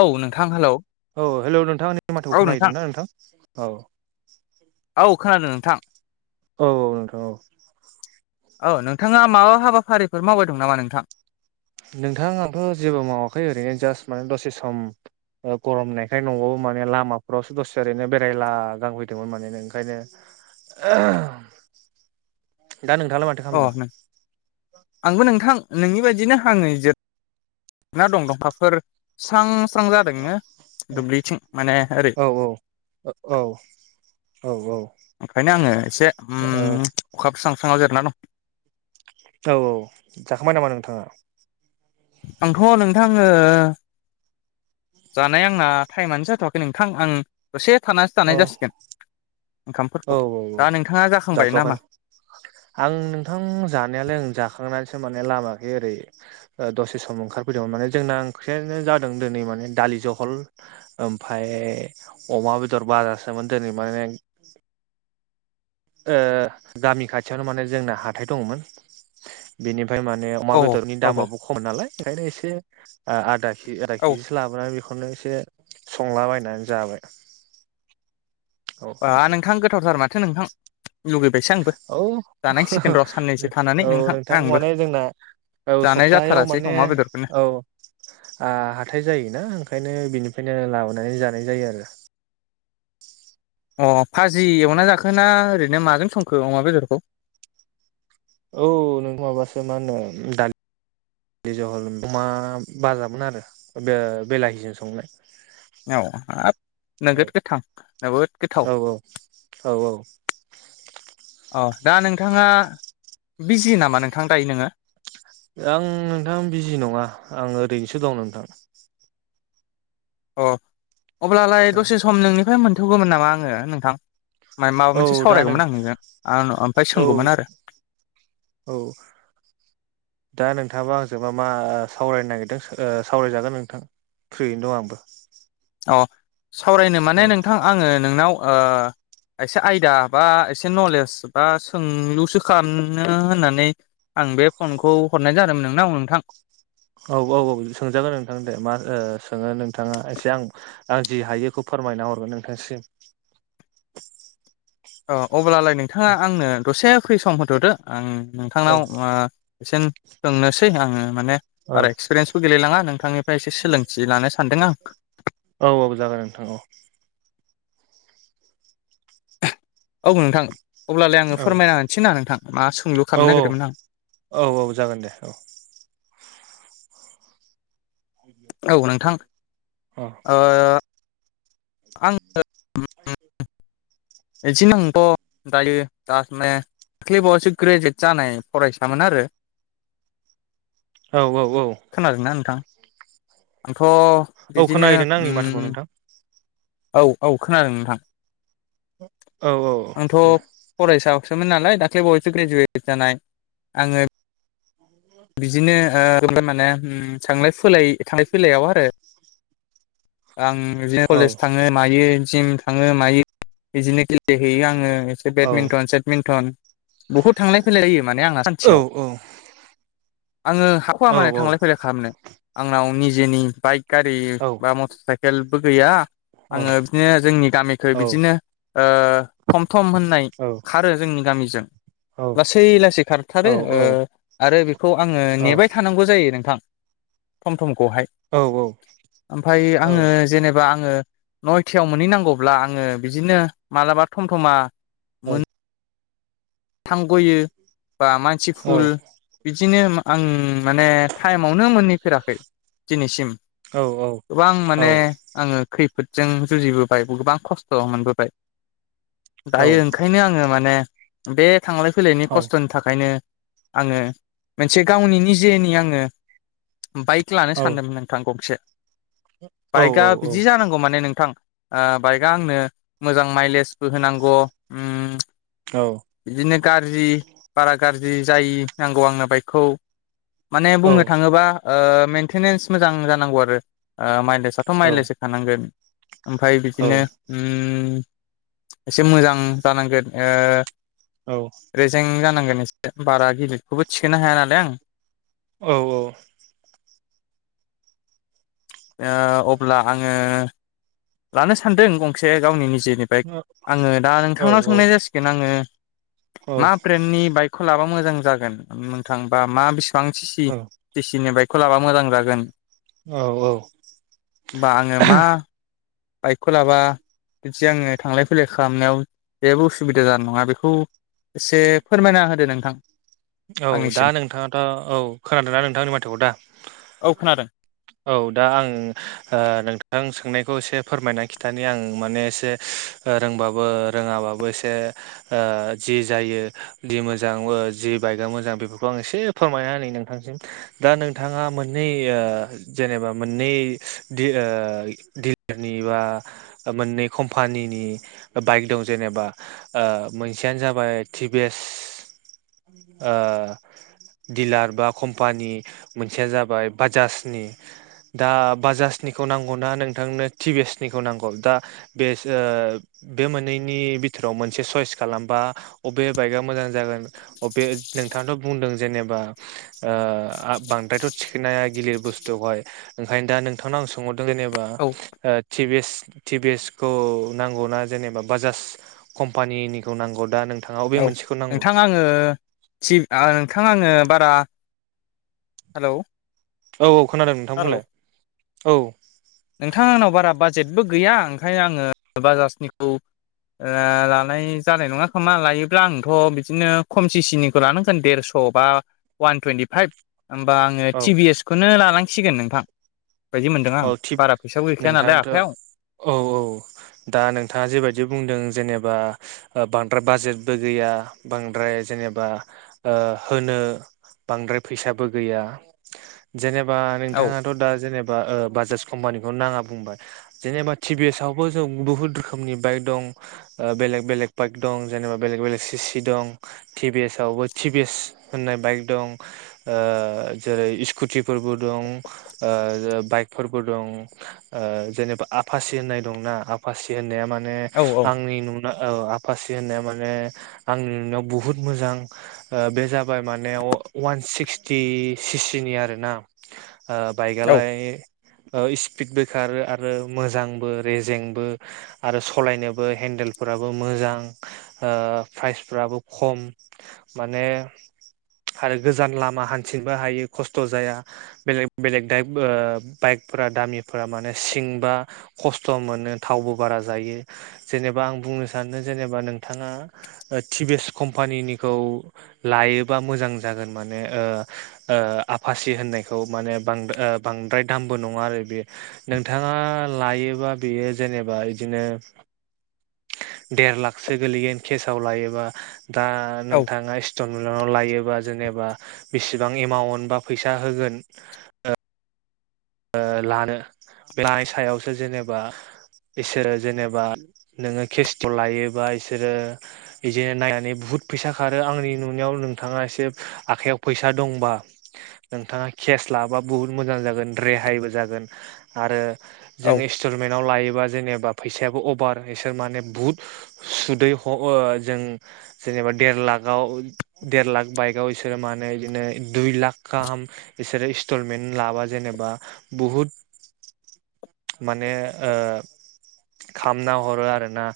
औ नोंथां hello. Hello नोंथां आंनि माथोखौ खोनाहैदोंना नोंथां औ। औ खोनादों नोंथां। औ औ नोंथां औ। औ नोंथाङा माबा हाबाफारिफोर मावबाय दं नामा नोंथां? नोंथां आंथ जेबो मावाखै ओरैनो जास्ट माने दसे सम ओ गरमनायखाय नवाव माने लामाफोरावसो दसे ओरैनो बेरायला गांफैदोंमोन माने ओंखायनो [unintelligible] [inaudible] दा नोंथाङालाय माथो अ खालामदों नों‌ आंबो नोंथां नोंनि बायदिनो आङो जोब ना दं दंफाफोर स्रां स्रां जादोंनो औ दुब्लिथिं माने ओरै औ औ औ औ ओंखायनो आङो एसे उम अखास्रां स्राङाव जिरायना दं। औ औ। जाखांबाय नामा नोंथाङा? आंथ' नोंथां ओ जानाया आंना थाइमानो जाथ'वाखै नोंथां आं दसे थानासो औ जानाय जासिगोन। ओंखामफोरखौ औ औ दा औ नोंथाङा जाखांबाय जाथ'वाखै नामा र'। आं नोंथां जानायालाय ओं जाखांना सो माने लामाखै ओरै ओ दसे सम ओंखारबोदोंमोन माने जोंना ओंख्रियानो जादों दिनै माने दा लि जहल ओमफाय अमा बेदर बाजासोमोन दोनै माने [inaudible] ओह गामि खाथियावनो माने जोंना हाथाय दङ'मोन। बेनि फाय माने अमा औ बेदरनि औ औ दामाबो खम नालाय ओंखायनो एसे ओ‌ आदा कि आदा औ किजिसो लाबोनानै बे खौनो एसे संलाबायनानै जाबाय। आ नोंथां गोथावथार माथो नोंथां। लुगैबायसो आंबो औ जानांसिगोन [unintelligible] र' साननैसो थानानै औ नोंथां आंबो माने जोंना औ जानाय सप्तायाव जाथारासै माने अमा बेदरखौनो औ आ‌ हाथाय जायो ना ओंखायनो बिनि फायनो लाबोनानै जानाय जायो आरो अ भाजि एवना जाखो ना ओरैनो माजों संखो अमा बेदरखौ? औ नोंगौ माबासो मा होनो दा लि जहल अमा बाजामोन आरो बे बेलाहिजों संनाय। औ हाब औ नोगोद गोथां नोगोद गोथाव। औ औ औ। अह दा नोंथाङा बिजि नामा नोंथां दायो नोङो? आं नोंथां बिजि नङा आं ओरैनोसो दं नोंथां। अ अब्लालाय दसे सम नोंनिफाय मोनथ'गौमोन नामा आङो नोंथां मा‌य माबा औ मोनसे दा नों सावरायगौमोन आं नोंजों आं ओमफाय औ सोंगौमोन आरो औ दा नोंथाङाबा आंजोंबा मा सावरायनो नागिरदों ओ सावरायजागोन नोंथां फ्रियैनो दं आंबो। अ सावरायनो औ माने नोंथां आङो नोंनाव ओ एसे आयदा बा एसे नलेज बा सोंलुसो खालामनो होननानै आं बे फनखौ हरनाय जादोंमोन नोंनाव नोंथां। औ औ औ सोंजागोन नोंथां दे मा ओ सोङो नोंथाङा एसे आं आं जि हायो बेखौ फोर मायना हरगोन नोंथांसिम अ अब्लालाय नोंथाङा आंनो दसे फ्रि सम होथ'दो आं औ नोंथांनाव आ एसेन सोंनोसै आङो माने औ बारा एक्सपिरियेन्सबो गैलायलाङा नोंथांनिफ्राय एसे सोलोंथि लानो सानदों आं। औ औ जागोन नोंथां औ। औ नोंथां अब्लालाय आङो औ फोरमायना होनिसै ना नोंथां मा सोंलु औ खामनो नागिरदोंमोन आं। औ औ जागोन दे औ। औ नोंथां। अह। ओ आं [unintelligible] एसे नांथ दायो [unintelligible] दाख्लैबावैसो ग्रेजुवेट जानाय फरायसामोन आरो औ औ औ खोनादों ना नोंथां? आंथ' औ बिदिनो खोनाहैदोंना आंनि माथोखौ उम नोंथां औ औ खोनादों नोंथां। औ औ आंथ' दे फरायसा सोमोन नालाय दाख्लै बावयैसो ग्रेजुवेट जानाय आङो बिदिनो ओ [unintelligible] माने उम थांलाय फोलाय थांलाय फैलायाव आरो आं बिदिनो औ कलेज थाङो मायो जिम थाङो मायो बिदिनो गेलेहैयो आङो। सेट औ बेटमिनटन सेटमिनटन बहुत थांलाय फैलाय जायो माने आंना औ सानसेयाव। आङो हाखुवा माने औ औ थांलाय फैलाय खालामनो आंनाव निजेनि बाइक गारि बा मटर साइकेल। साइकेलबो गैया आङो बिदिनो जोंनि गामिखै बिदिनो थम थम होननाय खारो जोंनि गामिजों लासै लासै खारथारो ओ आरो बेखौ आङो नेबाय थानांगौ जायो नोंथां। हमगहाय ओमफ्रयआङो जेनेब आङो नयथायाव मोनहैनांगौब्ला आङो बिदिनो मालाबा थमथमा औ थांगयो बा मानसि फुल बि बिदिनो आं माने टाइमावनो मोननैफेराखै दिनैसिम। गोबां माने आङो खैफोदजों जुजिबोबाय गोबां खस्थ' मोनबोबाय। दायो ओंखायनो आङो माने बे थांलाय फैलायनि खस्थ'नि थाखायनो आङो मोनसे गावनि निजेनि आङो बाइक लानो सानदोंमोन नोंथां गंसे बाइकआ बिदि जानांगौ माने नोंथां। बाइकआ आंनो मोजां माइलेजबो होनांगौ ओम बिदिनो गाज्रि बारा गाज्रि जायो नांगौ आंनो बाइकखौ। माने बुंनो थाङोबाओ मेेनटेनेन्स मोजां जानांगौ आरो माइ फसाथ' माइलेस होखानांगोन ओमफफ्राय बिदिनो ओम एसे मोजां जानांगोन ओ रेजें जानांगोन एस बारा गिदिरखौबो थिखोनो हाया नालाय आं। ओ अब्ला आङो लानो सानदों गंसे गावनि नि जेनि बायखे आङो दा नोंथांनाव संनाय जासिगोन आङो मा ब्रेन्डनि बाइकखौ लाबा मोज मोजां जागोन नोंथांबा मा बिसिबांसि सिसिनि बाइकखौ लाबा मोजां जागोन। औ बा आङो मा औ। बाइकखौ लाबा बि आङो थांलाय फैलाय खालामनायाव जेबो उसुबिदा जानाय नङा बेखौ एसे फोरमायना होदो नोंथां। औ दा आंनिसिम नोंथाङाथ' औ खोनादों नना नोंथांनि माथोखौ दा औ खोनादों औ दा आं ओ नोंथां सोंनायखौ एसे फोरमायना खिथानि आं माने एसे रोंबाबो रोङाबाबो एसे ओ जि जायो जि मोजां जि बे बाइकआ मोजां बेफोरखौ आं एसे फोरमायना नै नोंथांसिम दा नोंथाङा मोननै ओ जेनेबा मोननै दिलारनि बा मोननै कम्पानि नि बाइक दं जेनेबा ओ मोनसेयनो जाबाय टि भि एस ओ दिलार बा कम्पानि मोनसेया जाबाय बाजाजनि दा बाजाजनिखौ नांगौना नोंथांनो टिभिएसनिखौ नांगौ दा बेसो बे मोननैनि बिथोराव मोनसे सयस खालामबा अबे बाइकआ मोजां जागोन अबे नोंथाङाथ' बुंदों जेनेबा बांद्रायथ' थिखनाया गिलिर बुस थुवहाय ओंखायनो दा नोंथांनाव आं सोंहरदों जेनेबा औ टिभि एस टिभिएस खौ नांगौनाा जेनेबा बाजाज कम्पानिनिखौ नांगौ दा नों औ नोंथां आङो सिब नोंथां आङो बारा हेलौ औ औ खोनादों हेलौ नोंथांमोनलाय औ। नोंथां आंनाव बारा बाजेटबो गैया ओंखायनो आङो बाजाजनिखौ ओ लानाय जानाय नङा खोमा लायोब्ला आंथ' बिदिनो खमसि सिनिखौ लानांगोन देरस' बा वान टुवेन्टि फाइभ होमबा आङो औ टिभिएस खौनो लांनांसिगोन नोंथां बायदि मोनदों आं। बारा फैसाबो गैखाया नालाय आखाइयाव। औ-औ दा नोंथाङा जेबायदि बुंदों जेनेबा बांद्राय बाजेटबो गैया बांद्राय जेनेबा ओ होनो बांद्राय फैसाबो गैया जेनेबा औ नोंथाङाथ' दा जेने बा ओ बाजाज कम्पानिखौ नाङा बुंबाय जेनेबा टिभिएसआवबो जों बुहुत रोखोमनि बाइक दं। ओ बेलेग-बेलेग बाइक दं जेनेबा बेलेग-बेलेग सिसि दं टिभिएसआवबो टिभिएस होननाय बाइक दं ओ जेरै इस्कुटिफोरबो दं ओ बाइकफोरबो दं ओ जेनेबा आफासि होननाय दंना आफासि होननाया मा ने औ औ आंनि नु औ आफासि होननाया माने आंनि नुनायाव बुहुत मोजां ओ बे जाबाय माने अ वान सिक्सटि सिसिनि आरोना ओ औ बाइकआलाय इस्पिड ब्रेकार आरो मोजांबो रेजेंबो आरो सालायनोबो हे हेन्देलफोराबो मोजां ओ प्राइसफ्राबो खम माने आरो गोजान लामा हान्थिनबो हायो खस्थ' जाया बेलेग-बेलेग दाइब ओ बाइकफोरा दामिफोरा माने सिंबा खस्थ' मोनो थावबो बारा जायो जेनेबा बा आं बुनो सानो जेनेबा नोंथांङा टिभिएस कम्पानिनिखौ लायोबा मोजां जागोन माने ओ-ओ आफासि होनायखौ माने बां ओ बांद्राय दामबो नङा आरो बेयो नोंथाङा लायोबा बेयो जेनेबा इदिनो [unintelligible] देर लाखसो गोलैगोन केसाव लायोबा दा औ नोंथाङा स्टल मिलाव लायो बा जेनेबा बिसिबां एमाउन्ट बा फैसा होगोन ओ लानो लानाय सायावसो जेनेबा इसोरो जेनेबा नोङो केस्थ' लायोबा इसोरो बिदिनो नायनानै बुहुत - बुहुत फैसा खारो आंनि नुनायाव नोंथाङा एसे आखाइयाव फैसा दंबा नोंथाङा खे स लाबाय बहुत मोजां‌जागोन रेहायबो जागोन आरो जों‌ औ इनस्टमेन्ट आव लायो बा जेनेबा फैसायाबो अभार बिसोर माने बुहुत सुदै अ ओं जों जेनेबा देर लाख आव देर लाख बाइकआव बिसोरो माने बिदिनो दुइ लाख गाहाम इसो रो इनस्टलमेन्ट लाबा जेनेबा बुहुत माने ओ खालामामना हरो आरोना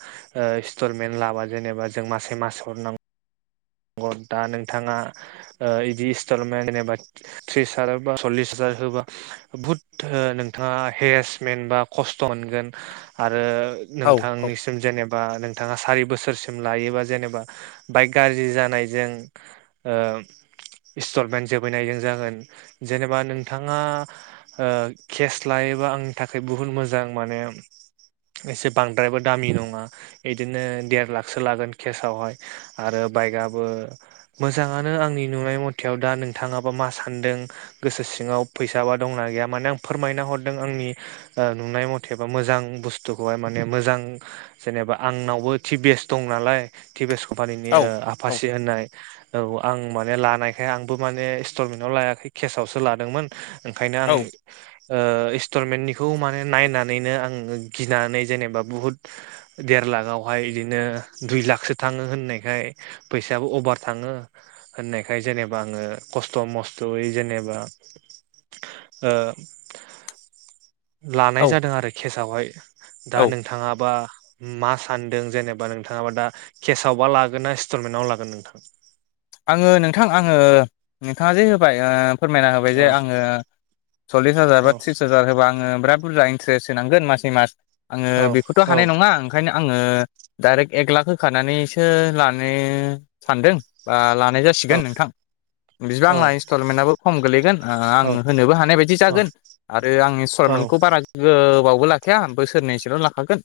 ओ इनस्टलमेन्ट लाबा जेनेबा जों मासै मास हरनां [unintelligible] दा नोंथाङा बिदि इन्स्टलमेन्ट जेनेबा त्रिस हाजार बा सल्लिस हाजार होबा बुहुथ नोंथाङा हेरेसमेन्ट बा खस्थ' मोनगोन आरो औ औ नोंथांनिसिम जेनेबा नोंथाङा सारि बोसोरसिम लायोबा जेनेबा बाइक गारि जि जानायजों ओ इनस्टलमेन्ट जोबैनायजों जागोन जेनेबा नोंथाङा केस ओ लाय एबा आंनि थाखाय बुहुत मोजां माने एसे बांद्रायबो दामि नङा बिदिनो देर लाखसो लागोन केसआवहाय आरो बाइकआबो मोजाङानो आंनि नुनाय मथेयाव दा नोंथाङाबा मा सानदों गोसो सिङाव फैसा बा दंना गैया माने आं फोरमायना हरदों आंनि नुनाय मथेबा मोजां बुस्थु हआय माने मोजां जेनेबा आंनावबो थि बेस्ट दं नालाय टिभिएस कम्पानिनि औ औ आफासि होननाय औ आं माने लानायखाय आंबो माने इनस्टलमेनाव लायाखै केस आवसो लादोंमोन। ओंखायनो आंनि औ ओ इस्टलमेन्टनिखौ माने नायनानैनो आं गिनानै जेनेबा बुहुत देद लागावहाय इदिनो दुइ लाखसो थाङो होननायखाय फैसायाबो अभार थाङो होननायखाय जेनेबा आङो खस्थ' मस्थ'यै जेनेबा [unintelligible] ओ लानाय जादों आरो खेसावहाय दा औ नोंथाङाबा मा सानदों जेनेबा नोंथाङाबा दा खेसावबा लागोन ना स्टलमेन्टनाव लागोन नोंथां आङो नोंथां आङो नोंथाङा जे होबाय फोरमायना होबाय जे औ आङो सल्लिस हाजार बा औ थ्रिस हाजार होबा आङो बिराद बुरजा इन्ट्रेस्ट होनांगोन मासै मास आङो औ बेखौथ' हानाय नङा ओंखायनो आङो डाइरेक्ट एक लाख होखानानैसो लानो सानदों बा ला औ जासिगोन नोंथां बिदिबा आंना इन्स्टलमेन्टआबो खम गोलैगोन औ आं होनोबो हानाय बायदि औ जागोन आरो आंनि [unintelligible] [unintelligible] बारा गोबाव लाखाया बोसोरनैसोल' लाखागोन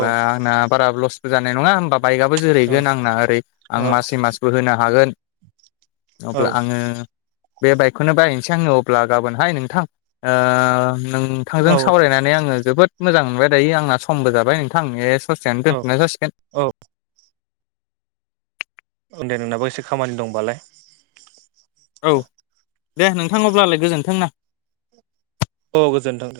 औ आंना बारा लसबो जानाय नङा होमबा बाइकआबो जोरैगोन आंना ओरै आं औ मासै मासबो होनो हागोन अब्ला आङो बे बाइकखौनो बायसै आङो अब्ला गाबोनहाय नोंथां ओ नोंथांजों औ सावरायनानै आङो जोबोद मोजां मोनबाय दायो आंना समबो जाबाय नोंथां खसायानो औ दोनथ'नाय जासिगोन औ दे नोंनाबो एसे खामानि दंबालाय औ दे नोंथां अब्लालाय गोजोन्थों ना औ गोजोनथोन